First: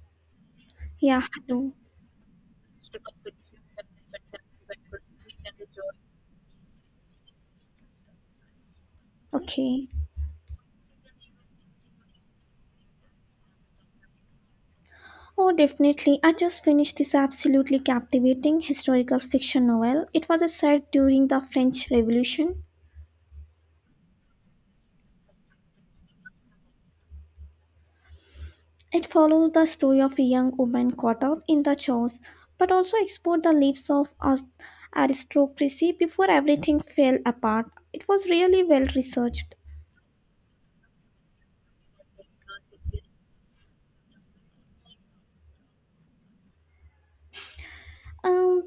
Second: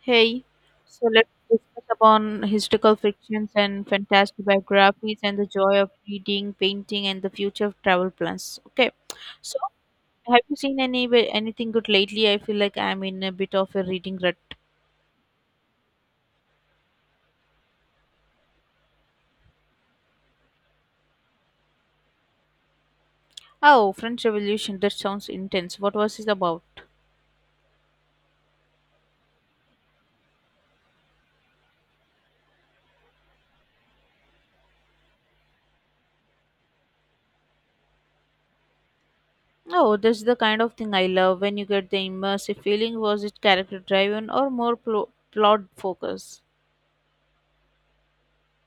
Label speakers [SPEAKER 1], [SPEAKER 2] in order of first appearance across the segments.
[SPEAKER 1] Hey, so
[SPEAKER 2] Yeah,
[SPEAKER 1] let's
[SPEAKER 2] hello.
[SPEAKER 1] discuss upon historical fictions and fantastic biographies and the joy of reading, painting, and the future of travel plans. Okay, so
[SPEAKER 2] Okay.
[SPEAKER 1] have you seen any anything good lately? I feel like I'm in a bit of a reading rut.
[SPEAKER 2] Oh, definitely. I just finished this absolutely captivating historical fiction novel. It was set during the French Revolution.
[SPEAKER 1] Oh, French Revolution. That sounds intense. What was it about?
[SPEAKER 2] It followed the story of a young woman caught up in the chores, but also explored the lives of aristocracy before everything fell apart. It was really well researched.
[SPEAKER 1] Oh, that's the kind of thing I love. When you get the immersive feeling, was it character driven or more plot focused?
[SPEAKER 2] Um,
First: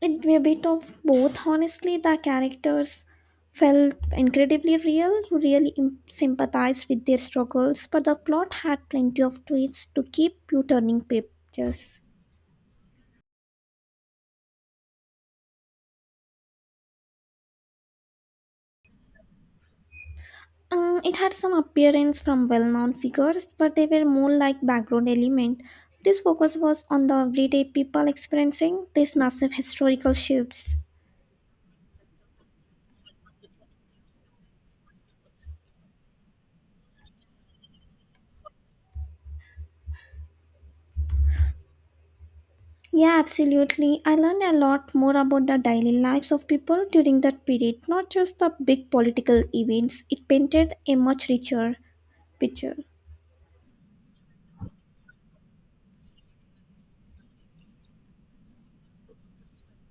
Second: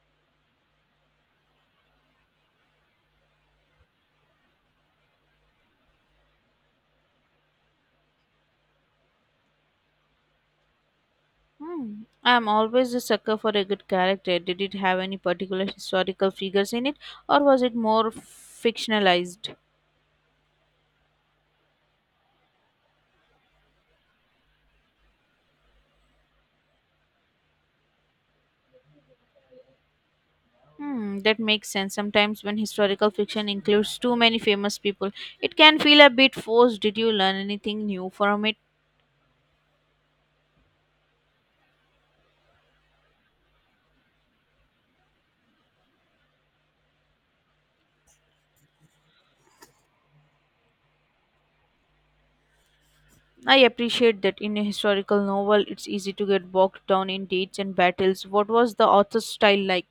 [SPEAKER 2] it be a bit of both, honestly. The characters felt incredibly real. You really sympathized with their struggles, but the plot had plenty of twists to keep you turning pages.
[SPEAKER 1] Hmm. I'm always a sucker for a good character. Did it have any particular historical figures in it, or was it more fictionalized?
[SPEAKER 2] It had some appearance from well-known figures, but they were more like background element. This focus was on the everyday people experiencing these massive historical shifts.
[SPEAKER 1] Hmm, that makes sense. Sometimes when historical fiction includes too many famous people, it can feel a bit forced. Did you learn anything new from it?
[SPEAKER 2] Yeah, absolutely. I learned a lot more about the daily lives of people during that period, not just the big political events. It painted a much richer picture.
[SPEAKER 1] I appreciate that in a historical novel, it's easy to get bogged down in dates and battles. What was the author's style like?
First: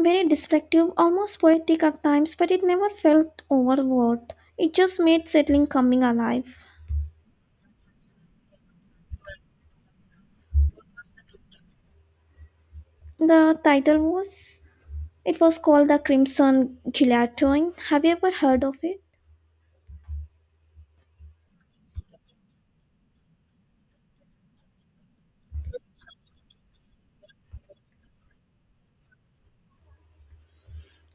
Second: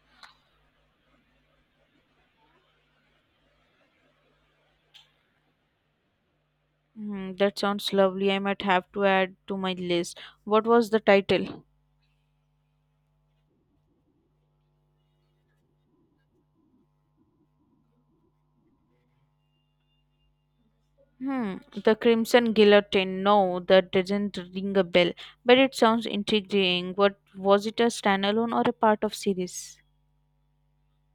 [SPEAKER 2] Very descriptive, almost poetic at times, but it never felt overwrought. It just made settling coming alive.
[SPEAKER 1] Hmm, that sounds lovely. I might have to add to my list. What was the title?
[SPEAKER 2] The title was called the Crimson Guillotine. Have you ever heard of it?
[SPEAKER 1] Hmm, the Crimson Guillotine. No, that doesn't ring a bell, but it sounds intriguing. What was it, a standalone or a part of series?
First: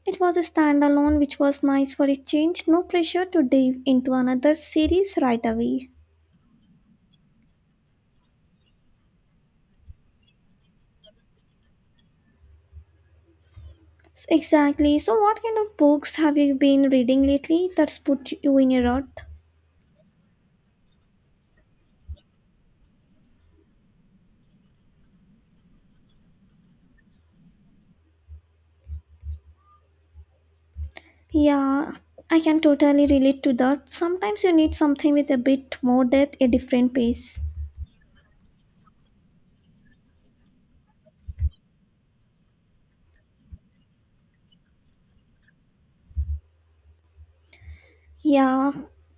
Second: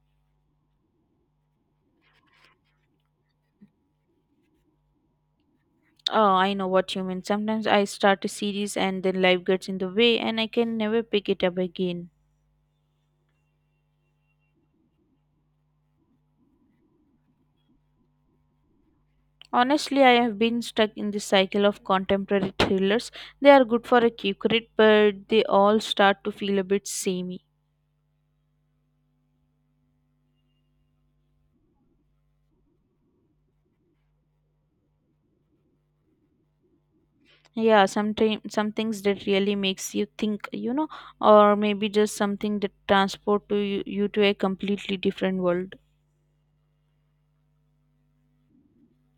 [SPEAKER 2] It was a standalone, which was nice for a change. No pressure to dive into another series right away.
[SPEAKER 1] Oh, I know what you mean. Sometimes I start a series and then life gets in the way and I can never pick it up again.
[SPEAKER 2] Exactly. So, what kind of books have you been reading lately that's put you in a rut?
[SPEAKER 1] Honestly, I have been stuck in this cycle of contemporary thrillers. They are good for a quick read, but they all start to feel a bit samey.
[SPEAKER 2] Yeah, I can totally relate to that. Sometimes you need something with a bit more depth, a different pace.
[SPEAKER 1] Yeah, sometimes some things that really makes you think. Or maybe just something that transport to you to a completely different world.
[SPEAKER 2] Yeah,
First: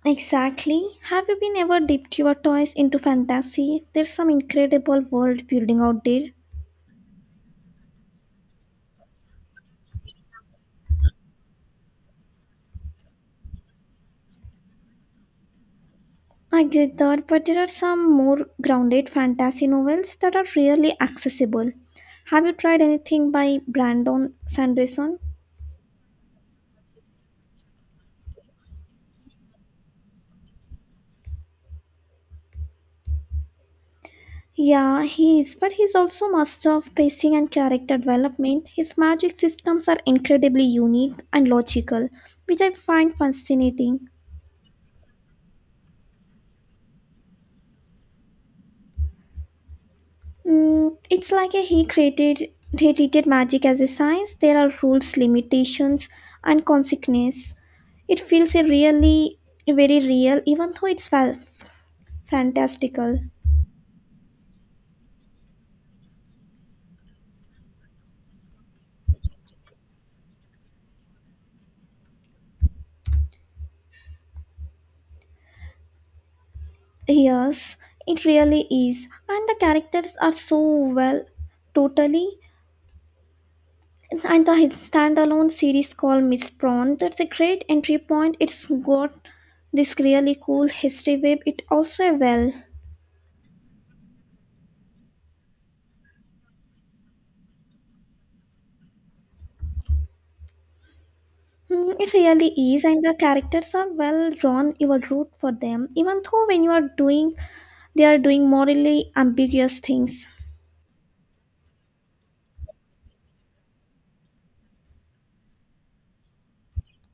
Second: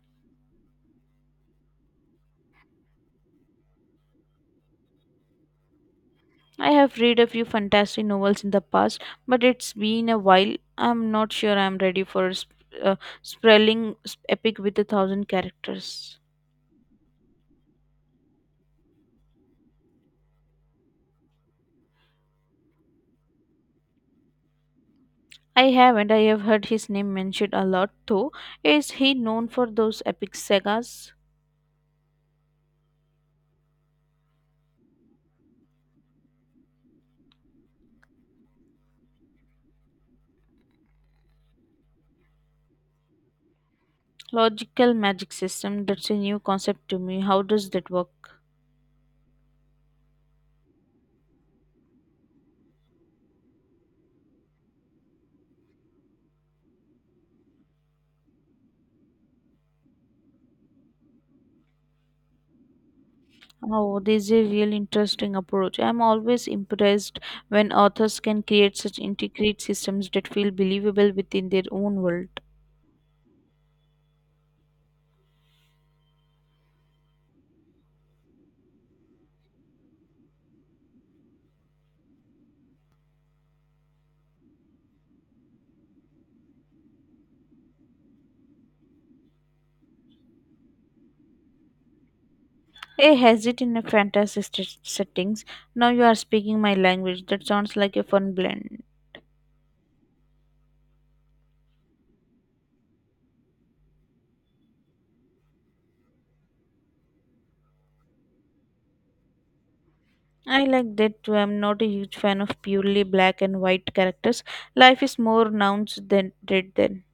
[SPEAKER 2] exactly. Have you been ever dipped your toes into fantasy? There's some incredible world building out there.
[SPEAKER 1] I have read a few fantastic novels in the past, but it's been a while. I'm not sure I'm ready for uh, sprawling epic with a thousand characters.
[SPEAKER 2] I get that, but there are some more grounded fantasy novels that are really accessible. Have you tried anything by Brandon Sanderson?
[SPEAKER 1] I haven't. I have heard his name mentioned a lot though. Is he known for those epic sagas?
[SPEAKER 2] Yeah, he is, but he's also master of pacing and character development. His magic systems are incredibly unique and logical, which I find fascinating.
[SPEAKER 1] Logical magic system, that's a new concept to me. How does that work?
[SPEAKER 2] Mm, it's like a, he created he treated magic as a science. There are rules, limitations, and consequences. It feels a really very real, even though it's fantastical.
[SPEAKER 1] Oh, this is a real interesting approach. I'm always impressed when authors can create such intricate systems that feel believable within their own world.
[SPEAKER 2] Yes, it really is, and the characters are so well, totally. And the standalone series called Miss Prawn. That's a great entry point. It's got this really cool history web. It also well.
[SPEAKER 1] Hey, has it in a fantasy settings? Now you are speaking my language. That sounds like a fun blend.
[SPEAKER 2] Hmm, it really is, and the characters are well drawn. You will root for them, even though when you are doing, they are doing morally ambiguous things.
[SPEAKER 1] I like that too. I'm not a huge fan of purely black and white characters. Life is more nuanced than red than.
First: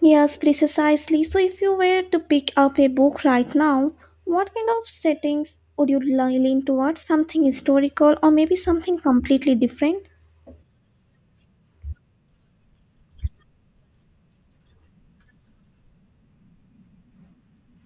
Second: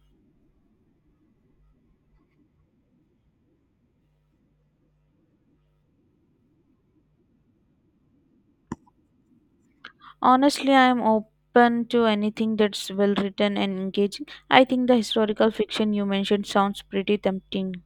[SPEAKER 2] Yes, precisely. So, if you were to pick up a book right now, what kind of settings would you lean towards? Something historical, or maybe something completely different?
[SPEAKER 1] Honestly, I'm open to anything that's well written and engaging. I think the historical fiction you mentioned sounds pretty tempting.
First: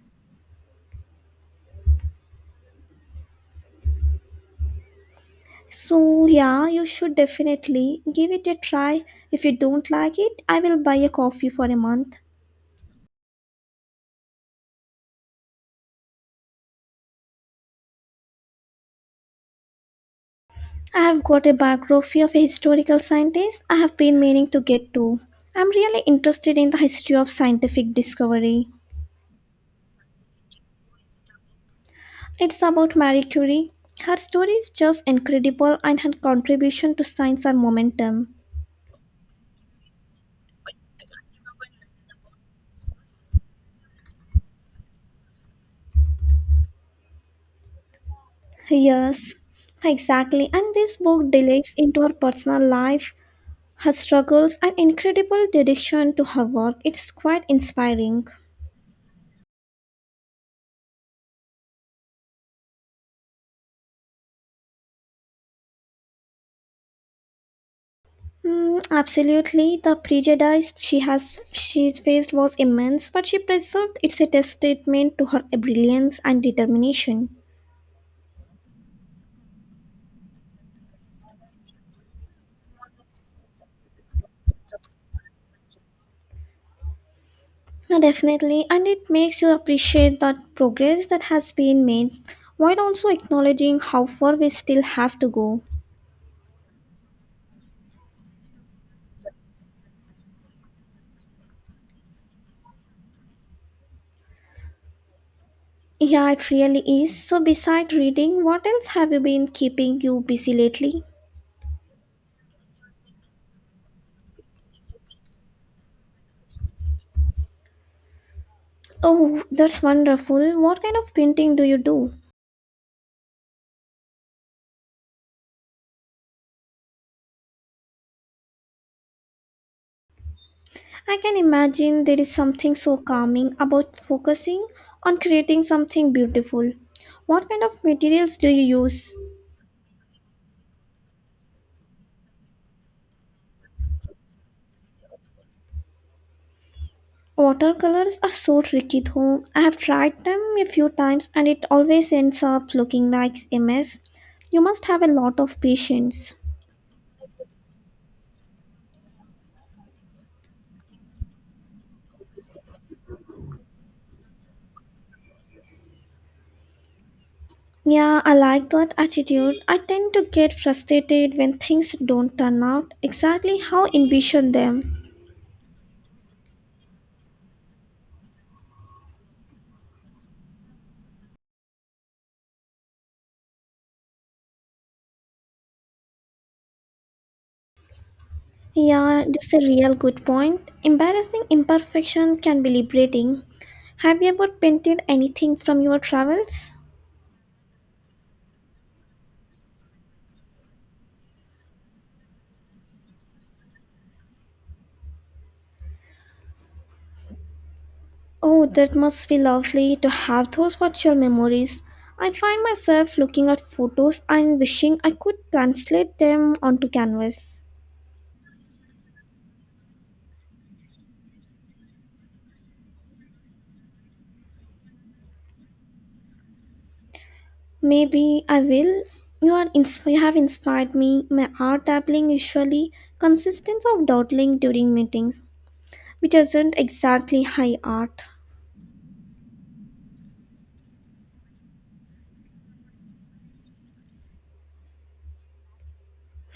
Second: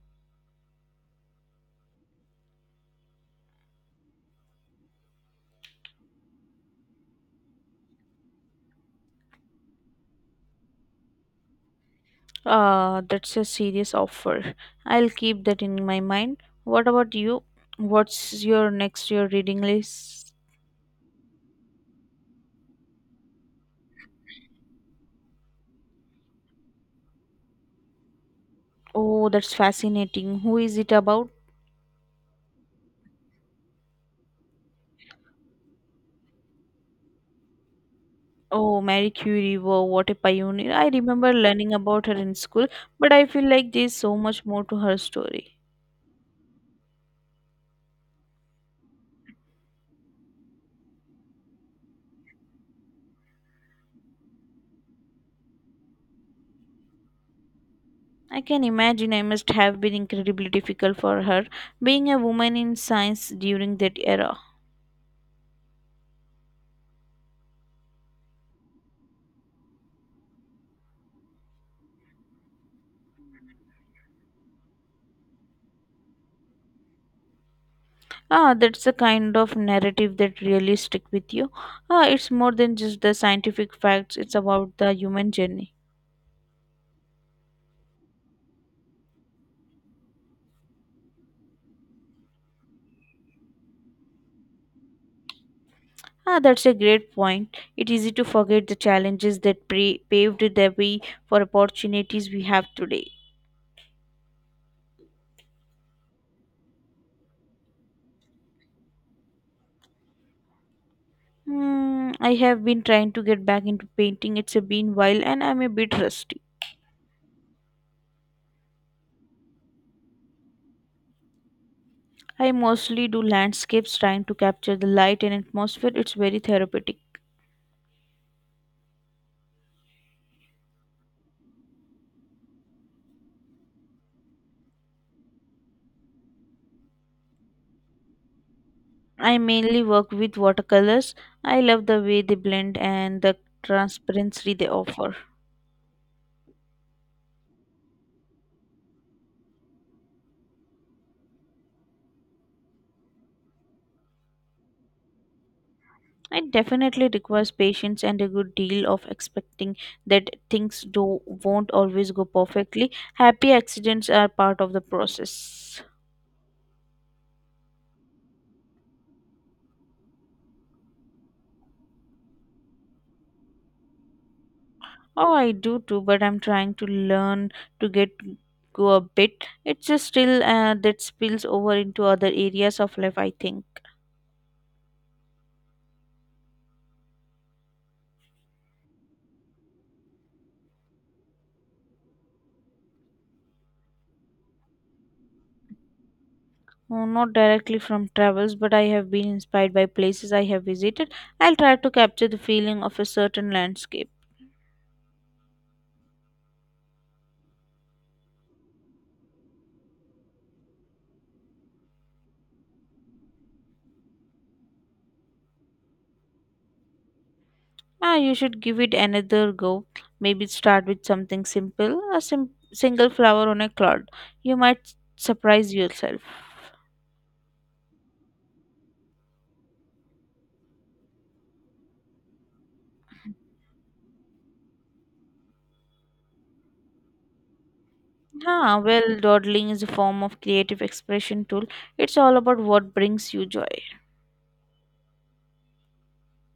[SPEAKER 2] So, yeah, you should definitely give it a try. If you don't like it, I will buy a coffee for a month.
[SPEAKER 1] Ah, that's a serious offer. I'll keep that in my mind. What about you? What's your next year reading list?
[SPEAKER 2] I have got a biography of a historical scientist I have been meaning to get to. I'm really interested in the history of scientific discovery.
[SPEAKER 1] Oh, that's fascinating. Who is it about?
[SPEAKER 2] It's about Marie Curie. Her story is just incredible and her contribution to science are momentum.
[SPEAKER 1] Oh, Marie Curie. Wow, what a pioneer. I remember learning about her in school, but I feel like there's so much more to her story.
[SPEAKER 2] Yes, exactly. And this book delves into her personal life, her struggles, and incredible dedication to her work. It's quite inspiring.
[SPEAKER 1] I can imagine I must have been incredibly difficult for her being a woman in science during that era.
[SPEAKER 2] Mm, absolutely, the prejudice she's faced was immense, but she preserved its a testament to her brilliance and determination.
[SPEAKER 1] Ah, that's the kind of narrative that really stick with you. Ah, it's more than just the scientific facts, it's about the human journey.
[SPEAKER 2] Yeah, definitely, and it makes you appreciate that progress that has been made, while also acknowledging how far we still have to go.
[SPEAKER 1] Ah, that's a great point. It's easy to forget the challenges that paved the way for opportunities we have today.
[SPEAKER 2] Yeah, it really is. So, beside reading, what else have you been keeping you busy lately?
[SPEAKER 1] Hmm, I have been trying to get back into painting. It's been while and I'm a bit rusty.
[SPEAKER 2] Oh, that's wonderful. What kind of painting do you do?
[SPEAKER 1] I mostly do landscapes trying to capture the light and atmosphere. It's very therapeutic.
[SPEAKER 2] I can imagine there is something so calming about focusing on creating something beautiful. What kind of materials do you use?
[SPEAKER 1] I mainly work with watercolors. I love the way they blend and the transparency they offer.
[SPEAKER 2] Watercolors are so tricky though. I have tried them a few times and it always ends up looking like a mess. You must have a lot of patience.
[SPEAKER 1] It definitely requires patience and a good deal of expecting that things do won't always go perfectly. Happy accidents are part of the process.
[SPEAKER 2] Yeah, I like that attitude. I tend to get frustrated when things don't turn out exactly how envision them.
[SPEAKER 1] Oh, I do too, but I'm trying to learn to get go a bit. It's just still that spills over into other areas of life, I think.
[SPEAKER 2] Yeah, that's a real good point. Embarrassing imperfection can be liberating. Have you ever painted anything from your travels?
[SPEAKER 1] Oh, not directly from travels, but I have been inspired by places I have visited. I'll try to capture the feeling of a certain landscape.
[SPEAKER 2] Oh, that must be lovely to have those virtual memories. I find myself looking at photos and wishing I could translate them onto canvas.
[SPEAKER 1] Ah, you should give it another go. Maybe start with something simple, a single flower on a cloud. You might surprise yourself.
[SPEAKER 2] Maybe I will. You have inspired me. My art dabbling usually consists of dawdling during meetings, which isn't exactly high art.
[SPEAKER 1] Ah, well, dawdling is a form of creative expression tool. It's all about what brings you joy.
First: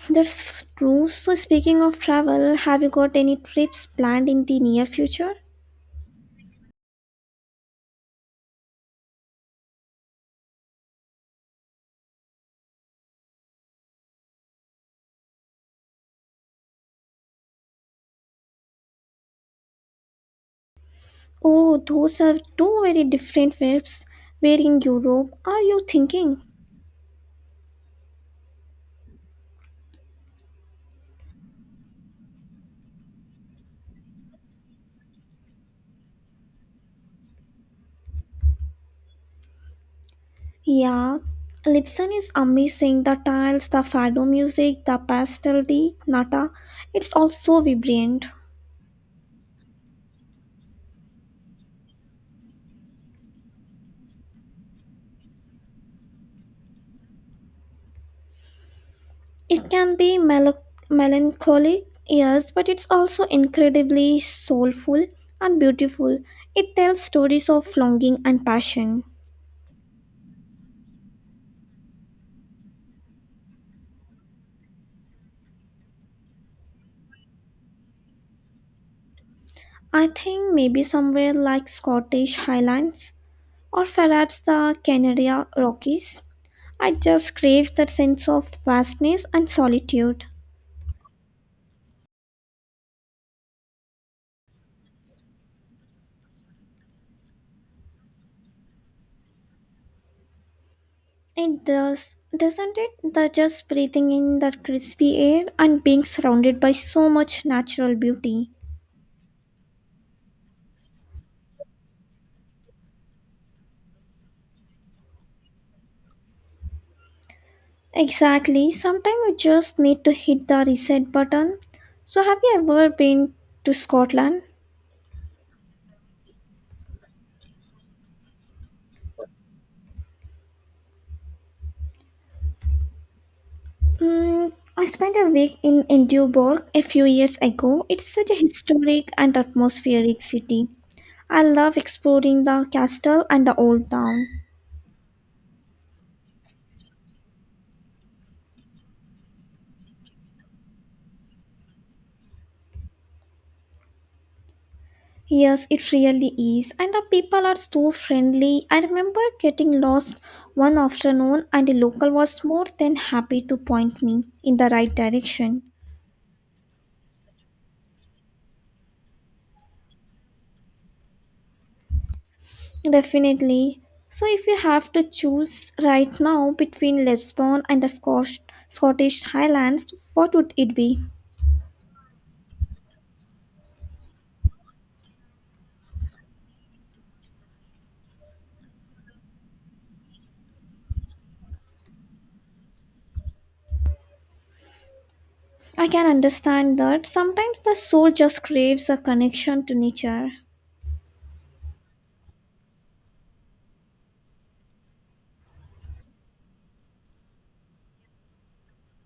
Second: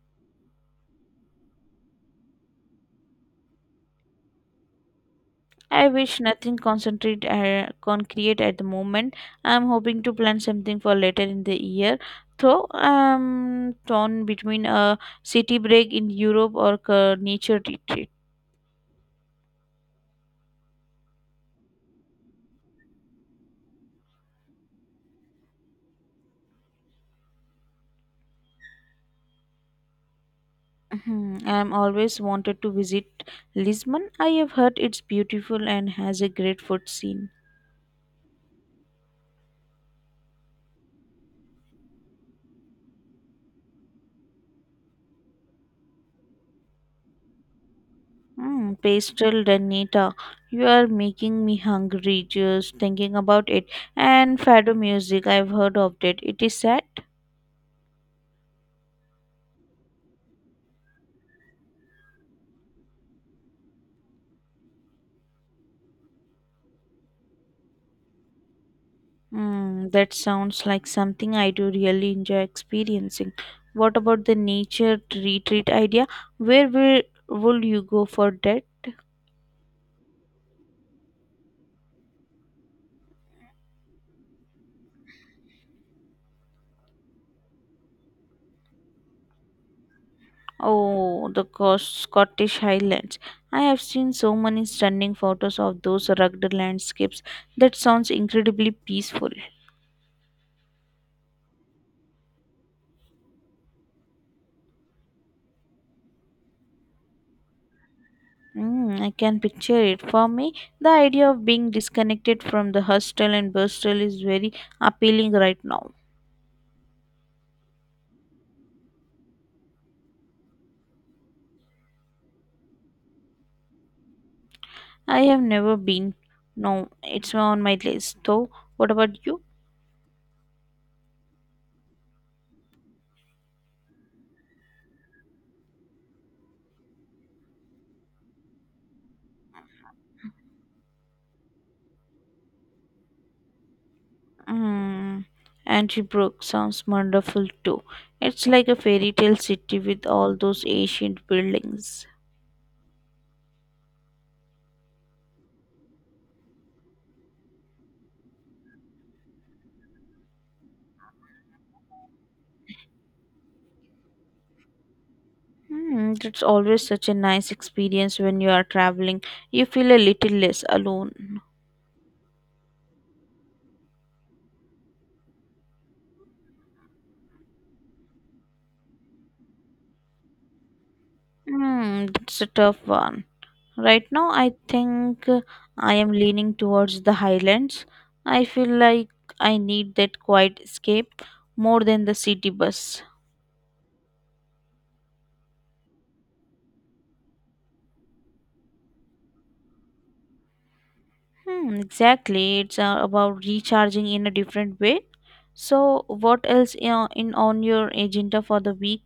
[SPEAKER 2] That's true. So, speaking of travel, have you got any trips planned in the near future?
[SPEAKER 1] I wish nothing concentrate concrete at the moment. I'm hoping to plan something for later in the year. Though I'm torn between a city break in Europe or a nature retreat.
[SPEAKER 2] Oh, those are two very different trips. Where in Europe are you thinking?
[SPEAKER 1] Mhm. I'm always wanted to visit Lisbon. I have heard it's beautiful and has a great food scene.
[SPEAKER 2] Yeah, Lipson is amazing. The tiles, the fado music, the pastel di nata. It's all so vibrant.
[SPEAKER 1] Mm, pastel Renita, you are making me hungry just thinking about it. And fado music, I've heard of it. It is sad.
[SPEAKER 2] It can be melancholic, yes, but it's also incredibly soulful and beautiful. It tells stories of longing and passion.
[SPEAKER 1] Mm, that sounds like something I do really enjoy experiencing. What about the nature retreat idea? Where will you go for that?
[SPEAKER 2] I think maybe somewhere like Scottish Highlands or perhaps the Canary Rockies. I just crave that sense of vastness and solitude.
[SPEAKER 1] Oh, the Scottish Highlands. I have seen so many stunning photos of those rugged landscapes. That sounds incredibly peaceful.
[SPEAKER 2] It does, doesn't it? The just breathing in that crispy air and being surrounded by so much natural beauty.
[SPEAKER 1] Mm, I can picture it. For me, the idea of being disconnected from the hustle and bustle is very appealing right now.
[SPEAKER 2] Exactly. Sometimes you just need to hit the reset button. So, have you ever been to Scotland?
[SPEAKER 1] I have never been. No, it's on my list though. What about you?
[SPEAKER 2] Mm, I spent a week in Edinburgh a few years ago. It's such a historic and atmospheric city. I love exploring the castle and the old town.
[SPEAKER 1] Mm, Antibrook sounds wonderful too. It's like a fairy tale city with all those ancient buildings.
[SPEAKER 2] Yes, it really is. And the people are so friendly. I remember getting lost one afternoon, and a local was more than happy to point me in the right direction.
[SPEAKER 1] Hmm, it's always such a nice experience when you are traveling. You feel a little less alone.
[SPEAKER 2] Definitely. So, if you have to choose right now between Lisbon and the Scottish Highlands, what would it be?
[SPEAKER 1] Hmm, that's a tough one. Right now, I think I am leaning towards the highlands. I feel like I need that quiet escape more than the city bus.
[SPEAKER 2] I can understand that sometimes the soul just craves a connection to nature.
[SPEAKER 1] Hmm, exactly. It's about recharging in a different way. So, what else in on your agenda for the week?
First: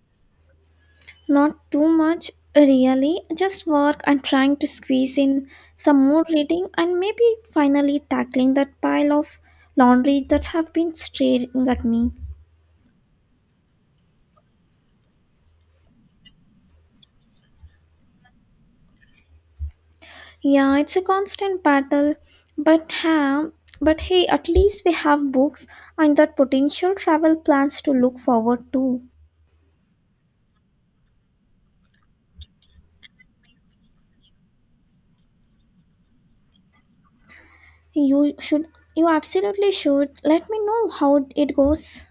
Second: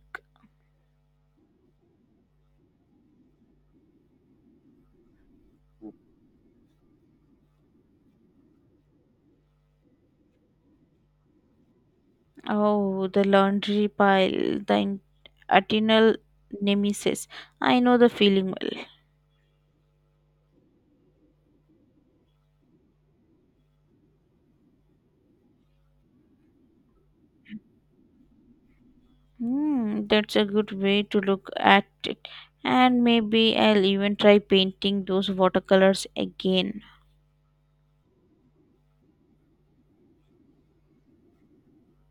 [SPEAKER 2] Not too much, really, just work and trying to squeeze in some more reading and maybe finally tackling that pile of laundry that have been staring at me.
[SPEAKER 1] Oh, the laundry pile, the eternal nemesis. I know the feeling well.
[SPEAKER 2] Yeah, it's a constant battle, but ha, but hey, at least we have books and that potential travel plans to look forward to.
[SPEAKER 1] Hmm, that's a good way to look at it. And maybe I'll even try painting those watercolors again.
[SPEAKER 2] You should, you absolutely should. Let me know how it goes.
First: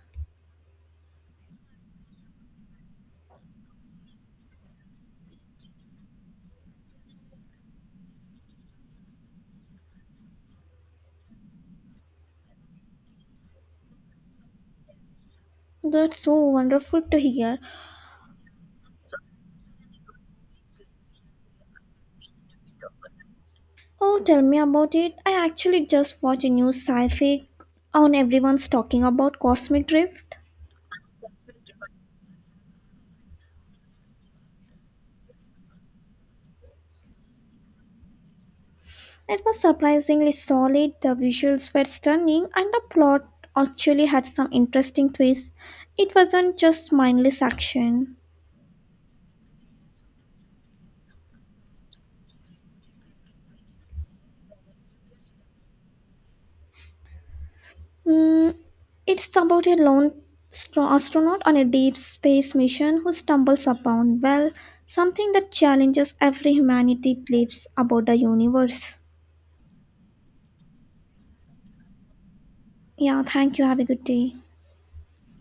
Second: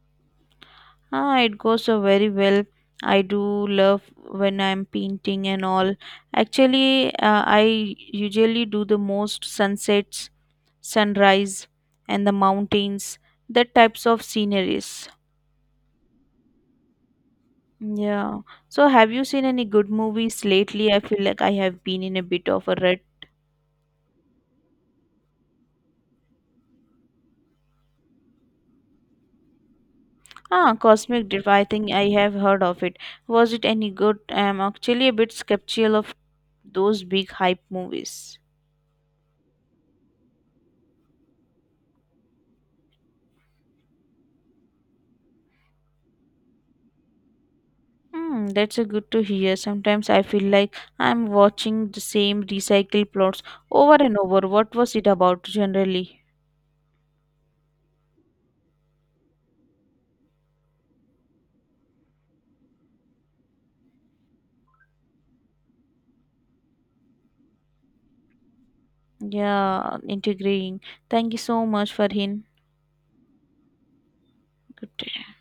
[SPEAKER 1] Ah, it goes so very well. I do love when I'm painting and all. Actually, I usually do the most sunsets, sunrise, and the mountains, that types of sceneries.
[SPEAKER 2] That's so wonderful to hear.
[SPEAKER 1] Yeah. So, have you seen any good movies lately? I feel like I have been in a bit of a rut.
[SPEAKER 2] Oh, tell me about it. I actually just watched a new sci-fi on everyone's talking about cosmic drift.
[SPEAKER 1] Ah, Cosmic Div. I think I have heard of it. Was it any good? I'm actually a bit skeptical of those big hype movies.
[SPEAKER 2] It was surprisingly solid, the visuals were stunning, and the plot actually had some interesting twists. It wasn't just mindless action.
[SPEAKER 1] Hmm, that's a good to hear. Sometimes I feel like I'm watching the same recycled plots over and over. What was it about generally?
[SPEAKER 2] Mm, it's about a lone astronaut on a deep space mission who stumbles upon, well, something that challenges every humanity beliefs about the universe.
[SPEAKER 1] Yeah, integrating. Thank you so much, Farhin.
[SPEAKER 2] Yeah, thank you. Have a good day.
[SPEAKER 1] Good day.